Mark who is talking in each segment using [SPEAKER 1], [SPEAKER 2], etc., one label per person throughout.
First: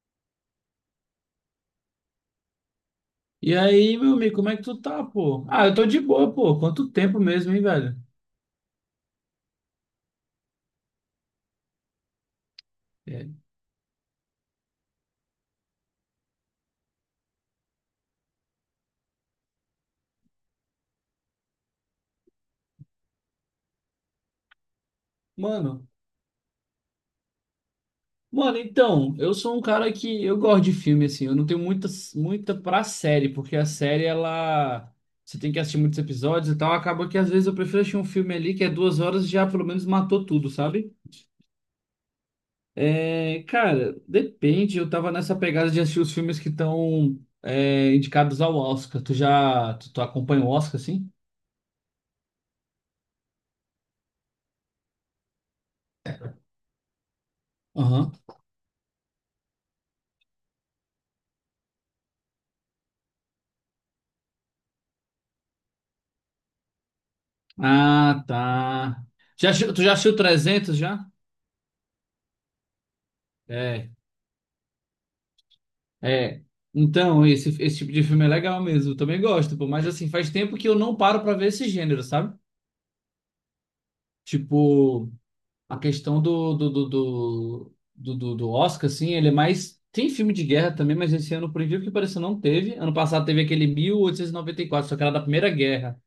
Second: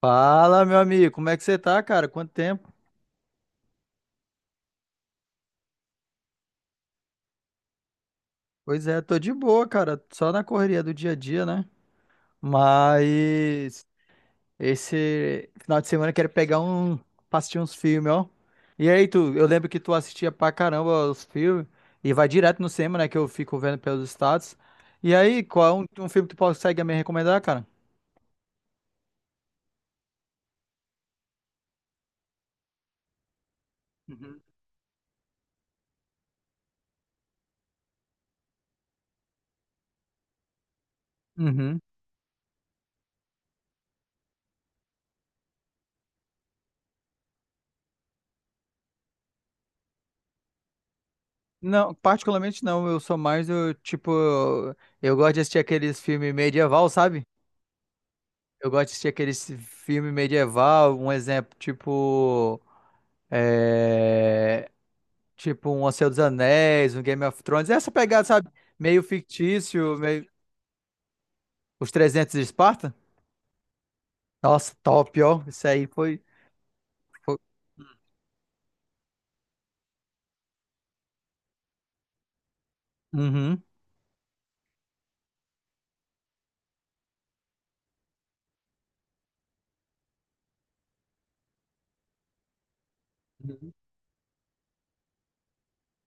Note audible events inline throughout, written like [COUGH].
[SPEAKER 1] Fala, meu amigo, como é que você tá, cara? Quanto tempo?
[SPEAKER 2] E aí, meu amigo, como é que tu tá, pô? Ah, eu tô de boa, pô. Quanto tempo mesmo, hein, velho?
[SPEAKER 1] Pois é, tô de boa, cara, só na correria do dia a dia, né?
[SPEAKER 2] É.
[SPEAKER 1] Mas esse final de semana eu quero pegar um, pra assistir uns filmes, ó. E aí, tu, eu lembro que tu assistia pra caramba os filmes e vai direto no cinema, né, que eu fico vendo pelos status. E aí, qual é
[SPEAKER 2] Mano,
[SPEAKER 1] um filme que tu consegue me recomendar, cara?
[SPEAKER 2] mano, então, eu sou um cara que eu gosto de filme, assim. Eu não tenho muita pra série, porque a série,
[SPEAKER 1] Uhum.
[SPEAKER 2] ela. Você tem que assistir muitos episódios e tal. Acaba que às vezes eu prefiro assistir um filme ali que é 2 horas e já pelo menos matou tudo, sabe?
[SPEAKER 1] Uhum.
[SPEAKER 2] É, cara, depende. Eu tava nessa pegada de assistir os filmes que estão indicados ao Oscar. Tu já. Tu acompanha o Oscar, assim?
[SPEAKER 1] Não, particularmente não, eu sou mais, eu, tipo, eu gosto de assistir aqueles filmes medieval, sabe?
[SPEAKER 2] Aham.
[SPEAKER 1] Eu gosto de assistir aqueles filme medieval, um exemplo, tipo. é, Tipo um O Senhor dos Anéis, um Game of Thrones. Essa
[SPEAKER 2] Ah,
[SPEAKER 1] pegada, sabe?
[SPEAKER 2] tá.
[SPEAKER 1] Meio
[SPEAKER 2] Já, tu já
[SPEAKER 1] fictício,
[SPEAKER 2] assistiu
[SPEAKER 1] meio.
[SPEAKER 2] 300 já?
[SPEAKER 1] Os 300 de Esparta?
[SPEAKER 2] É,
[SPEAKER 1] Nossa, top, ó. Isso aí foi.
[SPEAKER 2] é. Então,
[SPEAKER 1] foi...
[SPEAKER 2] esse tipo de filme é legal mesmo. Eu também gosto, pô. Mas assim, faz tempo que eu não paro pra ver esse gênero, sabe?
[SPEAKER 1] Uhum.
[SPEAKER 2] Tipo, a questão do Oscar, assim, ele é mais. Tem filme de guerra também, mas esse ano, por incrível que pareça, não teve. Ano passado teve aquele
[SPEAKER 1] Uhum.
[SPEAKER 2] mil oitocentos e noventa e quatro, só que era da Primeira Guerra. Não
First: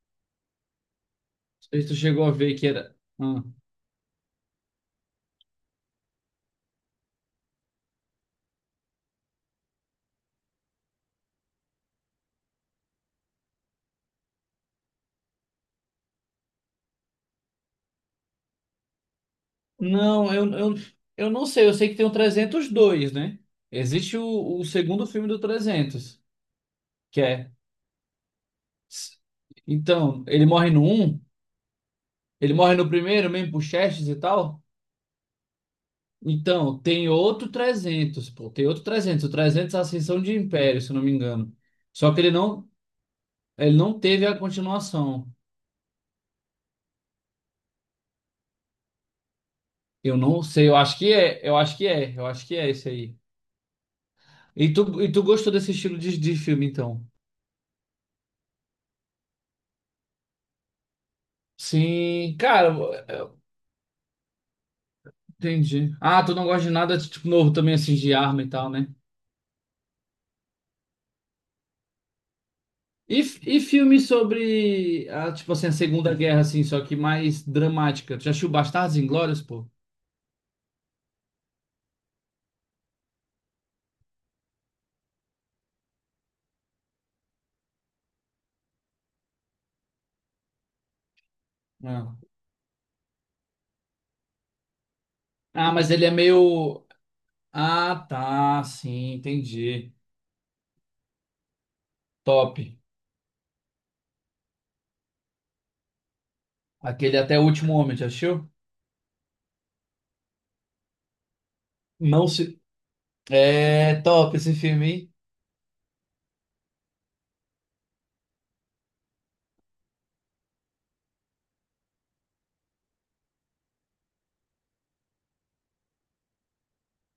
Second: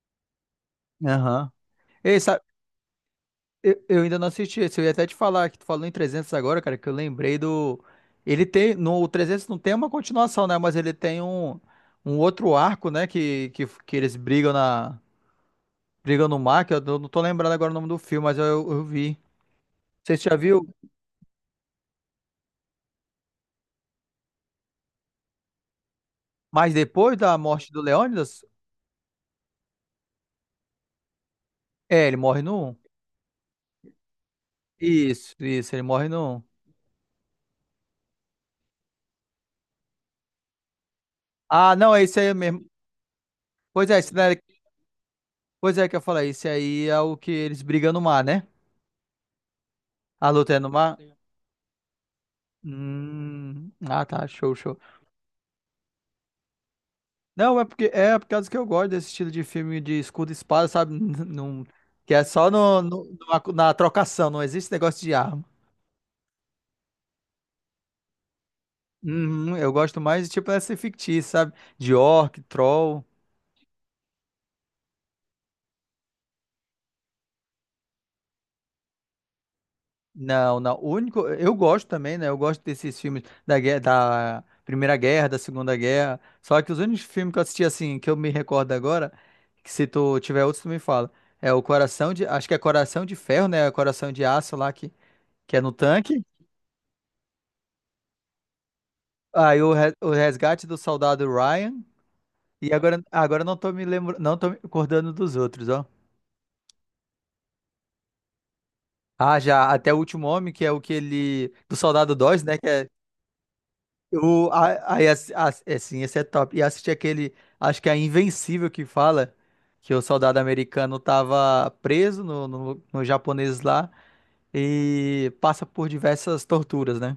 [SPEAKER 1] Aham.
[SPEAKER 2] sei se tu
[SPEAKER 1] Ei,
[SPEAKER 2] chegou a
[SPEAKER 1] sabe?
[SPEAKER 2] ver que era. ah,
[SPEAKER 1] Eu ainda não assisti esse. Eu ia até te falar que tu falou em 300 agora, cara, que eu lembrei do. Ele tem. No o 300 não tem uma continuação, né? Mas ele tem um outro arco, né? Que eles brigam na. Briga no Mar, que eu não tô lembrado agora o nome do filme, mas eu vi. Você
[SPEAKER 2] Não,
[SPEAKER 1] já
[SPEAKER 2] eu,
[SPEAKER 1] viu?
[SPEAKER 2] eu, eu não sei. Eu sei que tem o 302, né? Existe o segundo filme do 300,
[SPEAKER 1] Mas depois
[SPEAKER 2] que
[SPEAKER 1] da
[SPEAKER 2] é.
[SPEAKER 1] morte do Leônidas?
[SPEAKER 2] Então, ele morre no um,
[SPEAKER 1] É, ele morre
[SPEAKER 2] ele
[SPEAKER 1] no 1.
[SPEAKER 2] morre no primeiro, mesmo por Xerxes e tal.
[SPEAKER 1] Isso, isso, ele morre no 1.
[SPEAKER 2] Então, tem outro 300, pô, tem outro 300. O 300 é a Ascensão de Império, se eu não me engano.
[SPEAKER 1] Ah, não, é
[SPEAKER 2] Só
[SPEAKER 1] esse
[SPEAKER 2] que
[SPEAKER 1] aí mesmo.
[SPEAKER 2] ele
[SPEAKER 1] Pois
[SPEAKER 2] não
[SPEAKER 1] é, esse
[SPEAKER 2] teve
[SPEAKER 1] daí,
[SPEAKER 2] a continuação.
[SPEAKER 1] pois é que eu falei, esse aí é o que eles brigam no mar, né?
[SPEAKER 2] Eu
[SPEAKER 1] A
[SPEAKER 2] não
[SPEAKER 1] luta é
[SPEAKER 2] sei,
[SPEAKER 1] no
[SPEAKER 2] eu
[SPEAKER 1] mar?
[SPEAKER 2] acho que é, eu acho que é, eu acho que é esse aí.
[SPEAKER 1] Ah, tá, show,
[SPEAKER 2] E
[SPEAKER 1] show.
[SPEAKER 2] tu, e tu gostou desse estilo de filme, então?
[SPEAKER 1] Não, é porque é por causa que eu gosto desse estilo de filme de escudo e espada, sabe? [LAUGHS] Não, que é
[SPEAKER 2] Sim,
[SPEAKER 1] só
[SPEAKER 2] cara.
[SPEAKER 1] na trocação, não existe negócio de arma.
[SPEAKER 2] Entendi. Ah, tu não gosta de nada, tipo, novo também, assim, de arma e tal, né?
[SPEAKER 1] Uhum, eu gosto mais, de tipo, dessa fictícia, sabe? De orc, troll.
[SPEAKER 2] E filmes sobre, a, tipo assim, a Segunda Guerra, assim, só que mais dramática. Tu já assistiu Bastardos Inglórios, pô?
[SPEAKER 1] Não, não. O único. Eu gosto também, né? Eu gosto desses filmes da guerra, da Primeira Guerra, da Segunda Guerra. Só que os únicos filmes que eu assisti, assim, que eu me recordo agora, que se tu tiver outros, tu me fala. É o Coração
[SPEAKER 2] Não.
[SPEAKER 1] de. Acho que é Coração de Ferro, né? Coração de Aço lá, que é no
[SPEAKER 2] Ah, mas ele é
[SPEAKER 1] tanque.
[SPEAKER 2] meio... Ah, tá, sim,
[SPEAKER 1] Aí o,
[SPEAKER 2] entendi.
[SPEAKER 1] re- o Resgate do Soldado Ryan.
[SPEAKER 2] Top.
[SPEAKER 1] E agora eu não tô me lembrando, não tô me acordando dos outros, ó.
[SPEAKER 2] Aquele Até o Último Homem, já assistiu?
[SPEAKER 1] Ah, já, até o último homem, que é o que ele. Do Soldado
[SPEAKER 2] Não
[SPEAKER 1] Dois, né?
[SPEAKER 2] se.
[SPEAKER 1] Que é.
[SPEAKER 2] É top
[SPEAKER 1] O,
[SPEAKER 2] esse filme,
[SPEAKER 1] a, aí,
[SPEAKER 2] hein?
[SPEAKER 1] é, sim, esse é top. E assisti aquele. Acho que é Invencível que fala que o soldado americano tava preso no japonês lá e passa por diversas torturas, né?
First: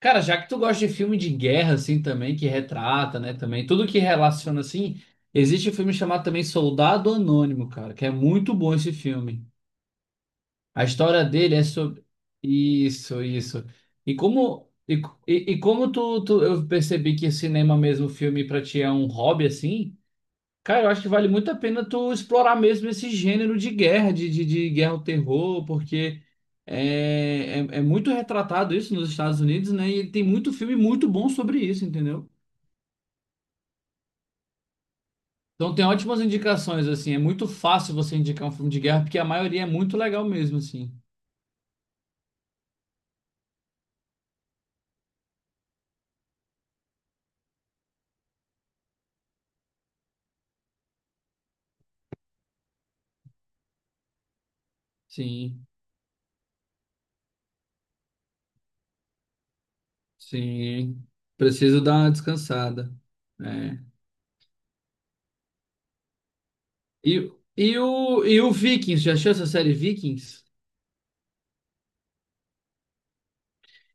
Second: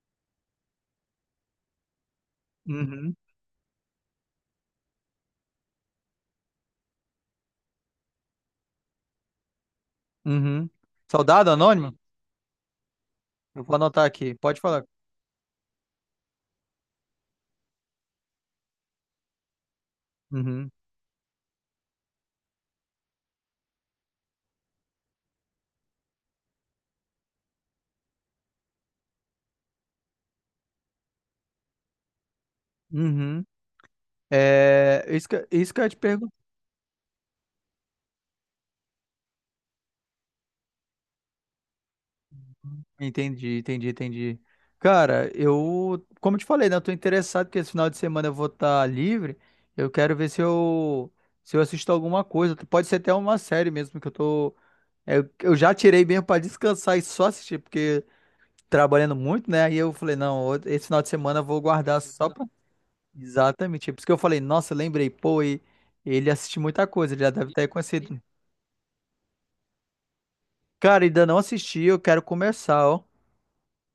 [SPEAKER 2] Cara, já que tu gosta de filme de guerra, assim, também, que
[SPEAKER 1] Uhum.
[SPEAKER 2] retrata, né, também, tudo que relaciona, assim, existe um filme chamado também Soldado Anônimo, cara, que é muito bom esse filme.
[SPEAKER 1] Uhum.
[SPEAKER 2] A história
[SPEAKER 1] Soldado
[SPEAKER 2] dele é
[SPEAKER 1] Anônimo?
[SPEAKER 2] sobre... Isso,
[SPEAKER 1] Eu
[SPEAKER 2] isso.
[SPEAKER 1] vou anotar
[SPEAKER 2] E
[SPEAKER 1] aqui. Pode
[SPEAKER 2] como,
[SPEAKER 1] falar.
[SPEAKER 2] e, e como eu percebi que cinema mesmo, filme pra ti é um hobby, assim.
[SPEAKER 1] Uhum.
[SPEAKER 2] Cara, eu acho que vale muito a pena tu explorar mesmo esse gênero de guerra, de guerra ao terror, porque é muito retratado isso nos Estados Unidos, né? E tem muito filme muito bom sobre isso, entendeu?
[SPEAKER 1] Uhum. É, isso que,
[SPEAKER 2] Então
[SPEAKER 1] isso que eu
[SPEAKER 2] tem
[SPEAKER 1] ia te
[SPEAKER 2] ótimas
[SPEAKER 1] perguntar.
[SPEAKER 2] indicações, assim. É muito fácil você indicar um filme de guerra, porque a maioria é muito legal mesmo, assim.
[SPEAKER 1] Entendi, entendi, entendi. Cara, eu, como eu te falei, né, eu tô interessado que esse final de semana eu vou estar livre. Eu quero ver se eu assisto alguma coisa. Pode ser até uma série mesmo que eu
[SPEAKER 2] Sim,
[SPEAKER 1] já tirei mesmo pra descansar e só assistir, porque trabalhando muito, né? Aí eu falei, não, esse final
[SPEAKER 2] sim.
[SPEAKER 1] de semana eu vou
[SPEAKER 2] Preciso dar
[SPEAKER 1] guardar
[SPEAKER 2] uma
[SPEAKER 1] só pra...
[SPEAKER 2] descansada.
[SPEAKER 1] Exatamente.
[SPEAKER 2] É.
[SPEAKER 1] É por isso que eu falei, nossa, eu lembrei, pô, ele assiste muita coisa, ele já
[SPEAKER 2] E,
[SPEAKER 1] deve ter
[SPEAKER 2] e,
[SPEAKER 1] conhecido.
[SPEAKER 2] o, e o Vikings, já achou essa série Vikings?
[SPEAKER 1] Cara, ainda não assisti, eu quero começar, ó.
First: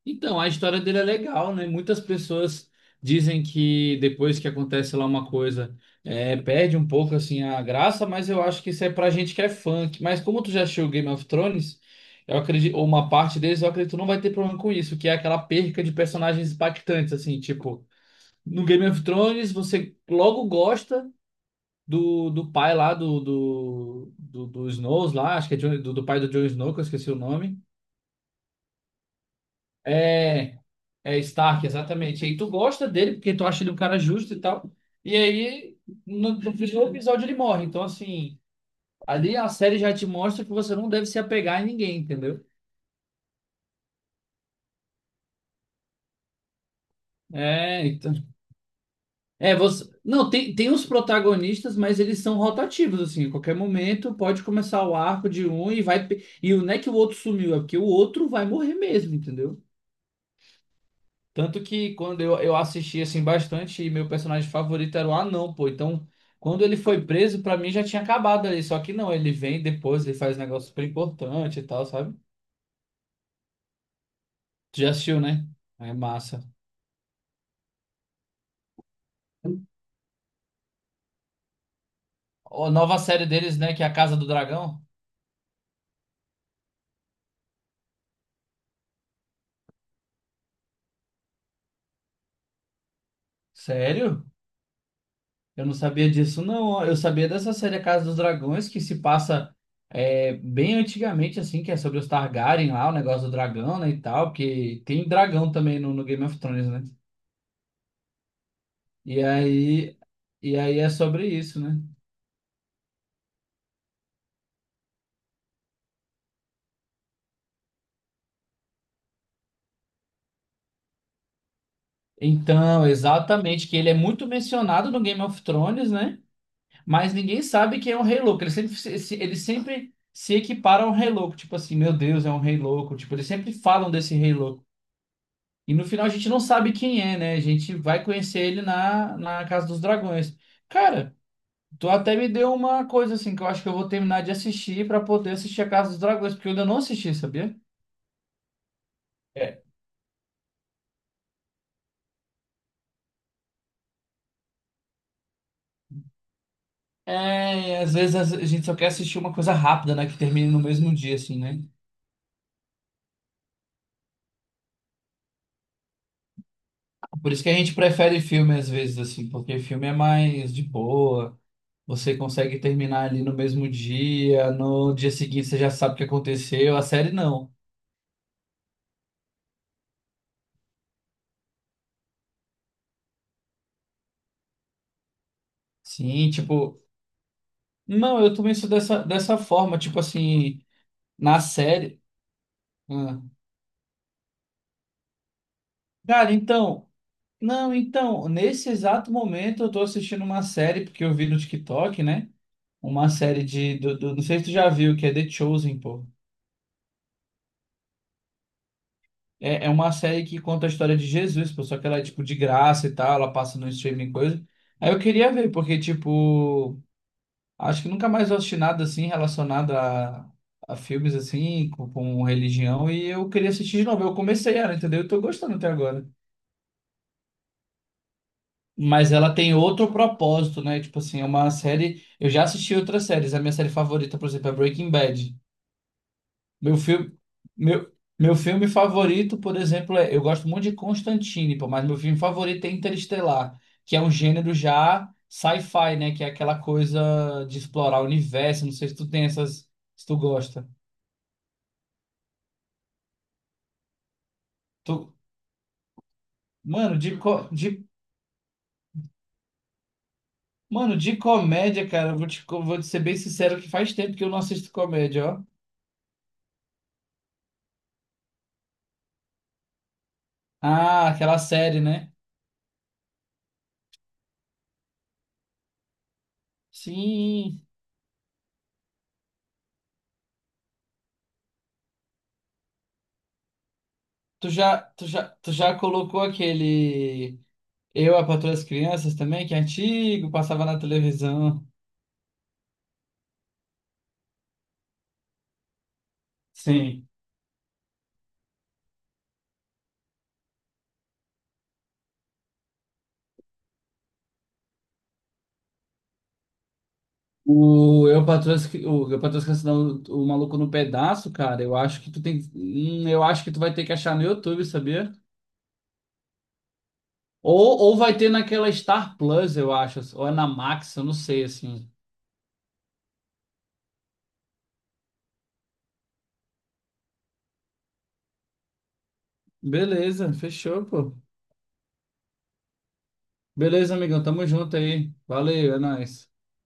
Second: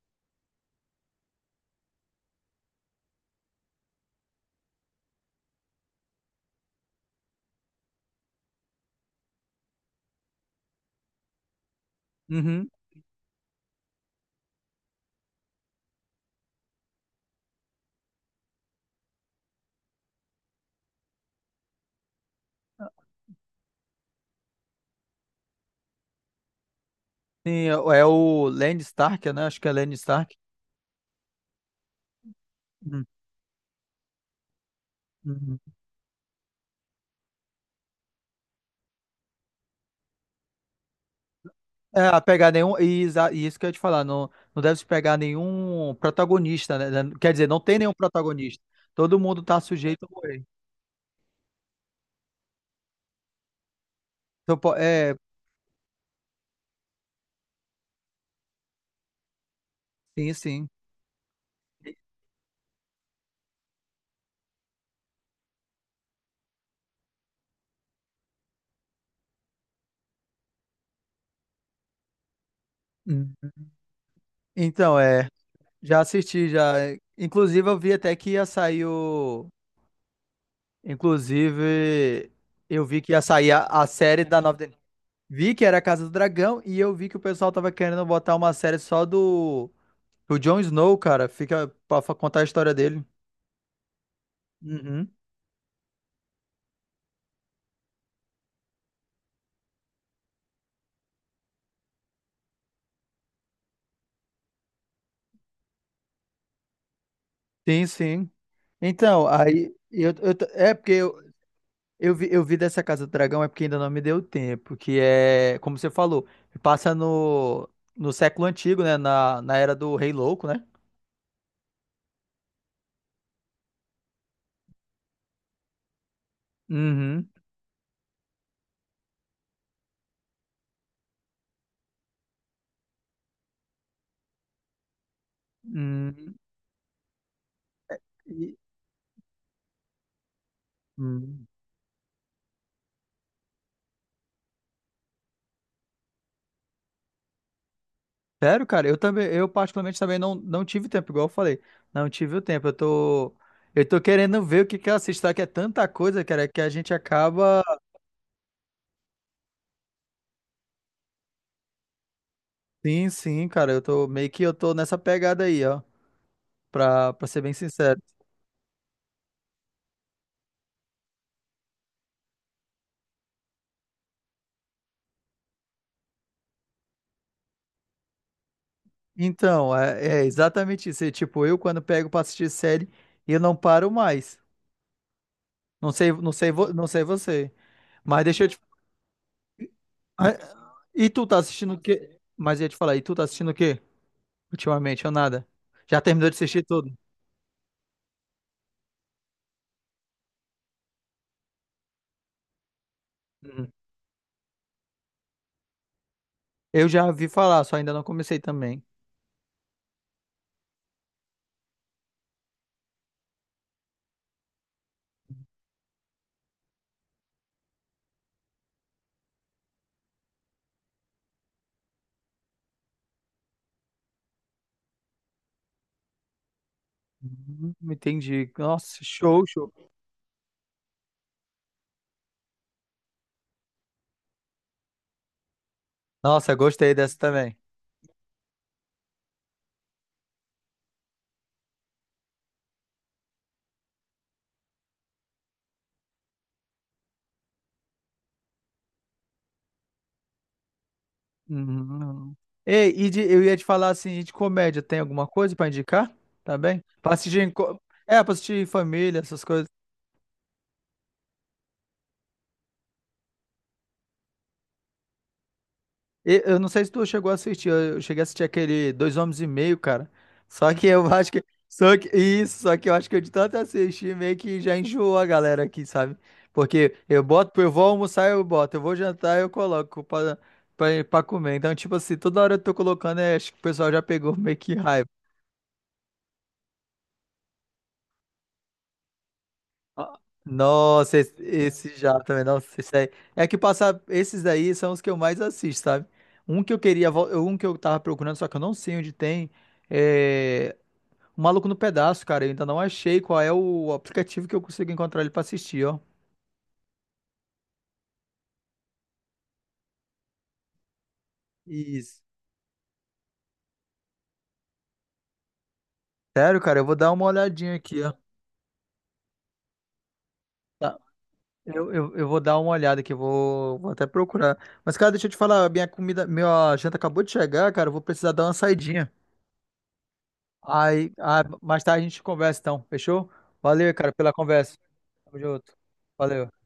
[SPEAKER 2] Então, a história dele é legal, né? Muitas pessoas dizem que depois que acontece lá uma coisa, é, perde um pouco assim a graça, mas eu acho que isso é pra gente que é fã. Que- Mas como tu já assistiu Game of Thrones, eu
[SPEAKER 1] Uhum.
[SPEAKER 2] acredito, ou uma parte deles, eu acredito que não vai ter problema com isso, que é aquela perca de personagens impactantes, assim, tipo, no Game of Thrones você logo gosta do pai lá do Snows lá, acho que é Jon- do pai do Jon Snow, que eu esqueci o nome.
[SPEAKER 1] Sim, é o Land Stark, né? Acho que é Land Stark.
[SPEAKER 2] É, É Stark, exatamente. E aí tu gosta
[SPEAKER 1] Uhum,
[SPEAKER 2] dele porque tu acha ele um cara justo e tal. E
[SPEAKER 1] uhum.
[SPEAKER 2] aí, no primeiro episódio ele morre. Então, assim, ali a série já te mostra que você não deve se apegar em ninguém,
[SPEAKER 1] É, a
[SPEAKER 2] entendeu?
[SPEAKER 1] pegar nenhum. E isso que eu ia te falar, não, não deve se pegar nenhum protagonista, né? Quer dizer, não tem
[SPEAKER 2] É,
[SPEAKER 1] nenhum
[SPEAKER 2] então.
[SPEAKER 1] protagonista. Todo mundo
[SPEAKER 2] É,
[SPEAKER 1] tá
[SPEAKER 2] você.
[SPEAKER 1] sujeito a
[SPEAKER 2] Não,
[SPEAKER 1] morrer.
[SPEAKER 2] tem os protagonistas, mas eles são rotativos, assim. A qualquer momento pode
[SPEAKER 1] Então,
[SPEAKER 2] começar o
[SPEAKER 1] é,
[SPEAKER 2] arco de um e vai. Pe- E não é que o outro sumiu, é porque o outro vai morrer mesmo, entendeu?
[SPEAKER 1] sim, sim.
[SPEAKER 2] Tanto que quando eu assisti assim bastante, e meu personagem favorito era o anão, pô. Então, quando ele foi preso, pra mim já tinha acabado ali. Só que não, ele vem depois, ele faz um negócio super importante e tal, sabe?
[SPEAKER 1] Hum.
[SPEAKER 2] Tu já
[SPEAKER 1] Então,
[SPEAKER 2] assistiu,
[SPEAKER 1] é.
[SPEAKER 2] né? É
[SPEAKER 1] Já
[SPEAKER 2] massa.
[SPEAKER 1] assisti, já. Inclusive, eu vi até que ia sair o. Inclusive,
[SPEAKER 2] A
[SPEAKER 1] eu
[SPEAKER 2] nova
[SPEAKER 1] vi que ia
[SPEAKER 2] série
[SPEAKER 1] sair
[SPEAKER 2] deles,
[SPEAKER 1] a,
[SPEAKER 2] né? Que é
[SPEAKER 1] a
[SPEAKER 2] a Casa
[SPEAKER 1] série
[SPEAKER 2] do
[SPEAKER 1] da nova.
[SPEAKER 2] Dragão.
[SPEAKER 1] Vi que era a Casa do Dragão e eu vi que o pessoal tava querendo botar uma série só do. O Jon Snow, cara, fica pra contar a história dele.
[SPEAKER 2] Sério?
[SPEAKER 1] Uhum.
[SPEAKER 2] Eu não sabia disso, não. ó. Eu sabia dessa série A Casa dos Dragões, que se passa é, bem antigamente, assim, que é sobre os Targaryen lá, o negócio do dragão, né? E tal, porque tem dragão também no Game of Thrones, né?
[SPEAKER 1] Sim, sim.
[SPEAKER 2] E
[SPEAKER 1] Então, aí
[SPEAKER 2] aí, e
[SPEAKER 1] é
[SPEAKER 2] aí é
[SPEAKER 1] porque eu,
[SPEAKER 2] sobre isso, né?
[SPEAKER 1] eu vi, eu vi dessa Casa do Dragão, é porque ainda não me deu tempo, que é, como você falou, passa no século antigo, né, na era do Rei Louco, né?
[SPEAKER 2] Então, exatamente, que ele é muito mencionado no Game of Thrones, né? Mas
[SPEAKER 1] Uhum.
[SPEAKER 2] ninguém sabe quem é o Rei Louco. Ele sempre, ele sempre se equipara ao Rei Louco. Tipo assim, meu Deus, é um Rei Louco. Tipo, eles sempre falam desse Rei Louco. E no final a gente
[SPEAKER 1] Uhum.
[SPEAKER 2] não sabe quem é, né? A gente vai conhecer
[SPEAKER 1] E-
[SPEAKER 2] ele na Casa dos Dragões. Cara,
[SPEAKER 1] uhum.
[SPEAKER 2] tu até me deu uma coisa assim que eu acho que eu vou terminar de assistir pra poder assistir a Casa dos Dragões, porque eu ainda não assisti, sabia?
[SPEAKER 1] Sério, cara, eu também, eu particularmente também não, não tive tempo, igual eu falei. Não tive o tempo. Eu tô querendo ver o que que eu assisto, tá? Que é tanta coisa, cara, que a gente acaba.
[SPEAKER 2] É, e às vezes a gente só quer assistir uma coisa rápida, né? Que termine no mesmo dia, assim, né?
[SPEAKER 1] Sim, sim, cara, eu tô meio que eu tô nessa pegada aí, ó, pra
[SPEAKER 2] Por
[SPEAKER 1] ser
[SPEAKER 2] isso que
[SPEAKER 1] bem
[SPEAKER 2] a gente
[SPEAKER 1] sincero.
[SPEAKER 2] prefere filme às vezes, assim, porque filme é mais de boa. Você consegue terminar ali no mesmo dia, no dia seguinte você já sabe o que aconteceu. A série não.
[SPEAKER 1] Então, é exatamente isso. É tipo, eu quando pego pra assistir série, eu não paro mais. Não sei,
[SPEAKER 2] Sim,
[SPEAKER 1] não sei,
[SPEAKER 2] tipo,
[SPEAKER 1] não sei você.
[SPEAKER 2] não,
[SPEAKER 1] Mas
[SPEAKER 2] eu
[SPEAKER 1] deixa eu
[SPEAKER 2] também
[SPEAKER 1] te.
[SPEAKER 2] sou dessa forma, tipo
[SPEAKER 1] Ah,
[SPEAKER 2] assim,
[SPEAKER 1] e tu tá
[SPEAKER 2] na
[SPEAKER 1] assistindo o
[SPEAKER 2] série.
[SPEAKER 1] quê? Mas eu ia te falar, e tu
[SPEAKER 2] Ah,
[SPEAKER 1] tá assistindo o quê? Ultimamente, ou nada? Já terminou
[SPEAKER 2] cara,
[SPEAKER 1] de assistir
[SPEAKER 2] então,
[SPEAKER 1] tudo?
[SPEAKER 2] não, então, nesse exato momento eu tô assistindo uma série porque eu vi no TikTok, né? Uma série
[SPEAKER 1] Uhum.
[SPEAKER 2] de. Não sei se tu já viu, que é The Chosen, pô.
[SPEAKER 1] Eu já vi falar, só ainda não comecei também.
[SPEAKER 2] É, é uma série que conta a história de Jesus, pô. Só que ela é, tipo, de graça e tal. Ela passa no streaming e coisa. Aí eu queria ver, porque, tipo. Acho que nunca mais eu assisti nada assim relacionado a filmes assim, com religião. E eu queria assistir de novo. Eu comecei ela, entendeu? Eu tô gostando até agora.
[SPEAKER 1] Entendi. Nossa,
[SPEAKER 2] Mas ela
[SPEAKER 1] show,
[SPEAKER 2] tem
[SPEAKER 1] show.
[SPEAKER 2] outro propósito, né? Tipo assim, é uma série. Eu já assisti outras séries. A minha série favorita, por exemplo, é Breaking Bad.
[SPEAKER 1] Nossa,
[SPEAKER 2] Meu
[SPEAKER 1] gostei
[SPEAKER 2] filme,
[SPEAKER 1] dessa também.
[SPEAKER 2] meu, meu filme favorito, por exemplo, é, eu gosto muito de Constantine, pô, mas meu filme favorito é Interestelar, que é um gênero já sci-fi, né? Que é aquela coisa de explorar o universo. Não sei se tu tem essas, se tu gosta.
[SPEAKER 1] Uhum. Ei, e eu ia te falar assim, de comédia,
[SPEAKER 2] Tu,
[SPEAKER 1] tem alguma coisa pra indicar? Tá bem?
[SPEAKER 2] mano,
[SPEAKER 1] Pra
[SPEAKER 2] de,
[SPEAKER 1] assistir
[SPEAKER 2] co- de,
[SPEAKER 1] pra assistir em família, essas coisas.
[SPEAKER 2] mano, de comédia, cara, eu vou te, vou te ser bem sincero que faz tempo que eu não assisto comédia, ó.
[SPEAKER 1] Eu não sei se tu chegou a assistir, eu cheguei a assistir aquele Dois Homens e Meio, cara. Só que eu
[SPEAKER 2] Ah,
[SPEAKER 1] [LAUGHS] acho
[SPEAKER 2] aquela
[SPEAKER 1] que,
[SPEAKER 2] série,
[SPEAKER 1] só que,
[SPEAKER 2] né?
[SPEAKER 1] isso, só que eu acho que eu de tanto assistir, meio que já enjoou a galera aqui, sabe? Porque eu boto,
[SPEAKER 2] Sim.
[SPEAKER 1] eu vou almoçar, eu boto, eu vou jantar, eu coloco pra comer. Então, tipo assim, toda hora eu tô colocando, acho que o pessoal já pegou
[SPEAKER 2] Tu
[SPEAKER 1] meio que
[SPEAKER 2] já,
[SPEAKER 1] raiva.
[SPEAKER 2] tu já, tu já colocou aquele. Eu, a Patroa das Crianças também, que é
[SPEAKER 1] Ah,
[SPEAKER 2] antigo, passava na
[SPEAKER 1] nossa, esse,
[SPEAKER 2] televisão.
[SPEAKER 1] esse já também, nossa, esse aí. É que passar, esses daí são os que eu mais assisto, sabe? Um que eu
[SPEAKER 2] Sim.
[SPEAKER 1] queria, um que eu tava procurando, só que eu não sei onde tem, é O Maluco no Pedaço, cara. Eu ainda não achei qual é o aplicativo que eu consigo encontrar ele pra assistir, ó.
[SPEAKER 2] O Eu, a Patroa das, Cri- o, eu, a Patroa das Crianças, não, o Maluco no Pedaço, cara, eu acho que
[SPEAKER 1] Isso.
[SPEAKER 2] tu tem, eu acho que tu vai ter que achar no YouTube, sabia?
[SPEAKER 1] Sério, cara, eu vou dar uma olhadinha
[SPEAKER 2] Ou
[SPEAKER 1] aqui, ó.
[SPEAKER 2] vai ter naquela Star Plus, eu acho, ou é na Max,
[SPEAKER 1] Tá.
[SPEAKER 2] eu não sei, assim.
[SPEAKER 1] Eu vou dar uma olhada aqui, eu vou até procurar. Mas, cara, deixa eu te falar, minha comida, minha janta acabou de chegar, cara, eu vou precisar dar uma saidinha.
[SPEAKER 2] Beleza, fechou,
[SPEAKER 1] Aí,
[SPEAKER 2] pô.
[SPEAKER 1] ah, mais tarde a gente conversa então, fechou? Valeu,
[SPEAKER 2] Beleza,
[SPEAKER 1] cara,
[SPEAKER 2] amigão,
[SPEAKER 1] pela
[SPEAKER 2] tamo junto
[SPEAKER 1] conversa.
[SPEAKER 2] aí.
[SPEAKER 1] Tamo
[SPEAKER 2] Valeu,
[SPEAKER 1] junto.
[SPEAKER 2] é nóis.
[SPEAKER 1] Valeu.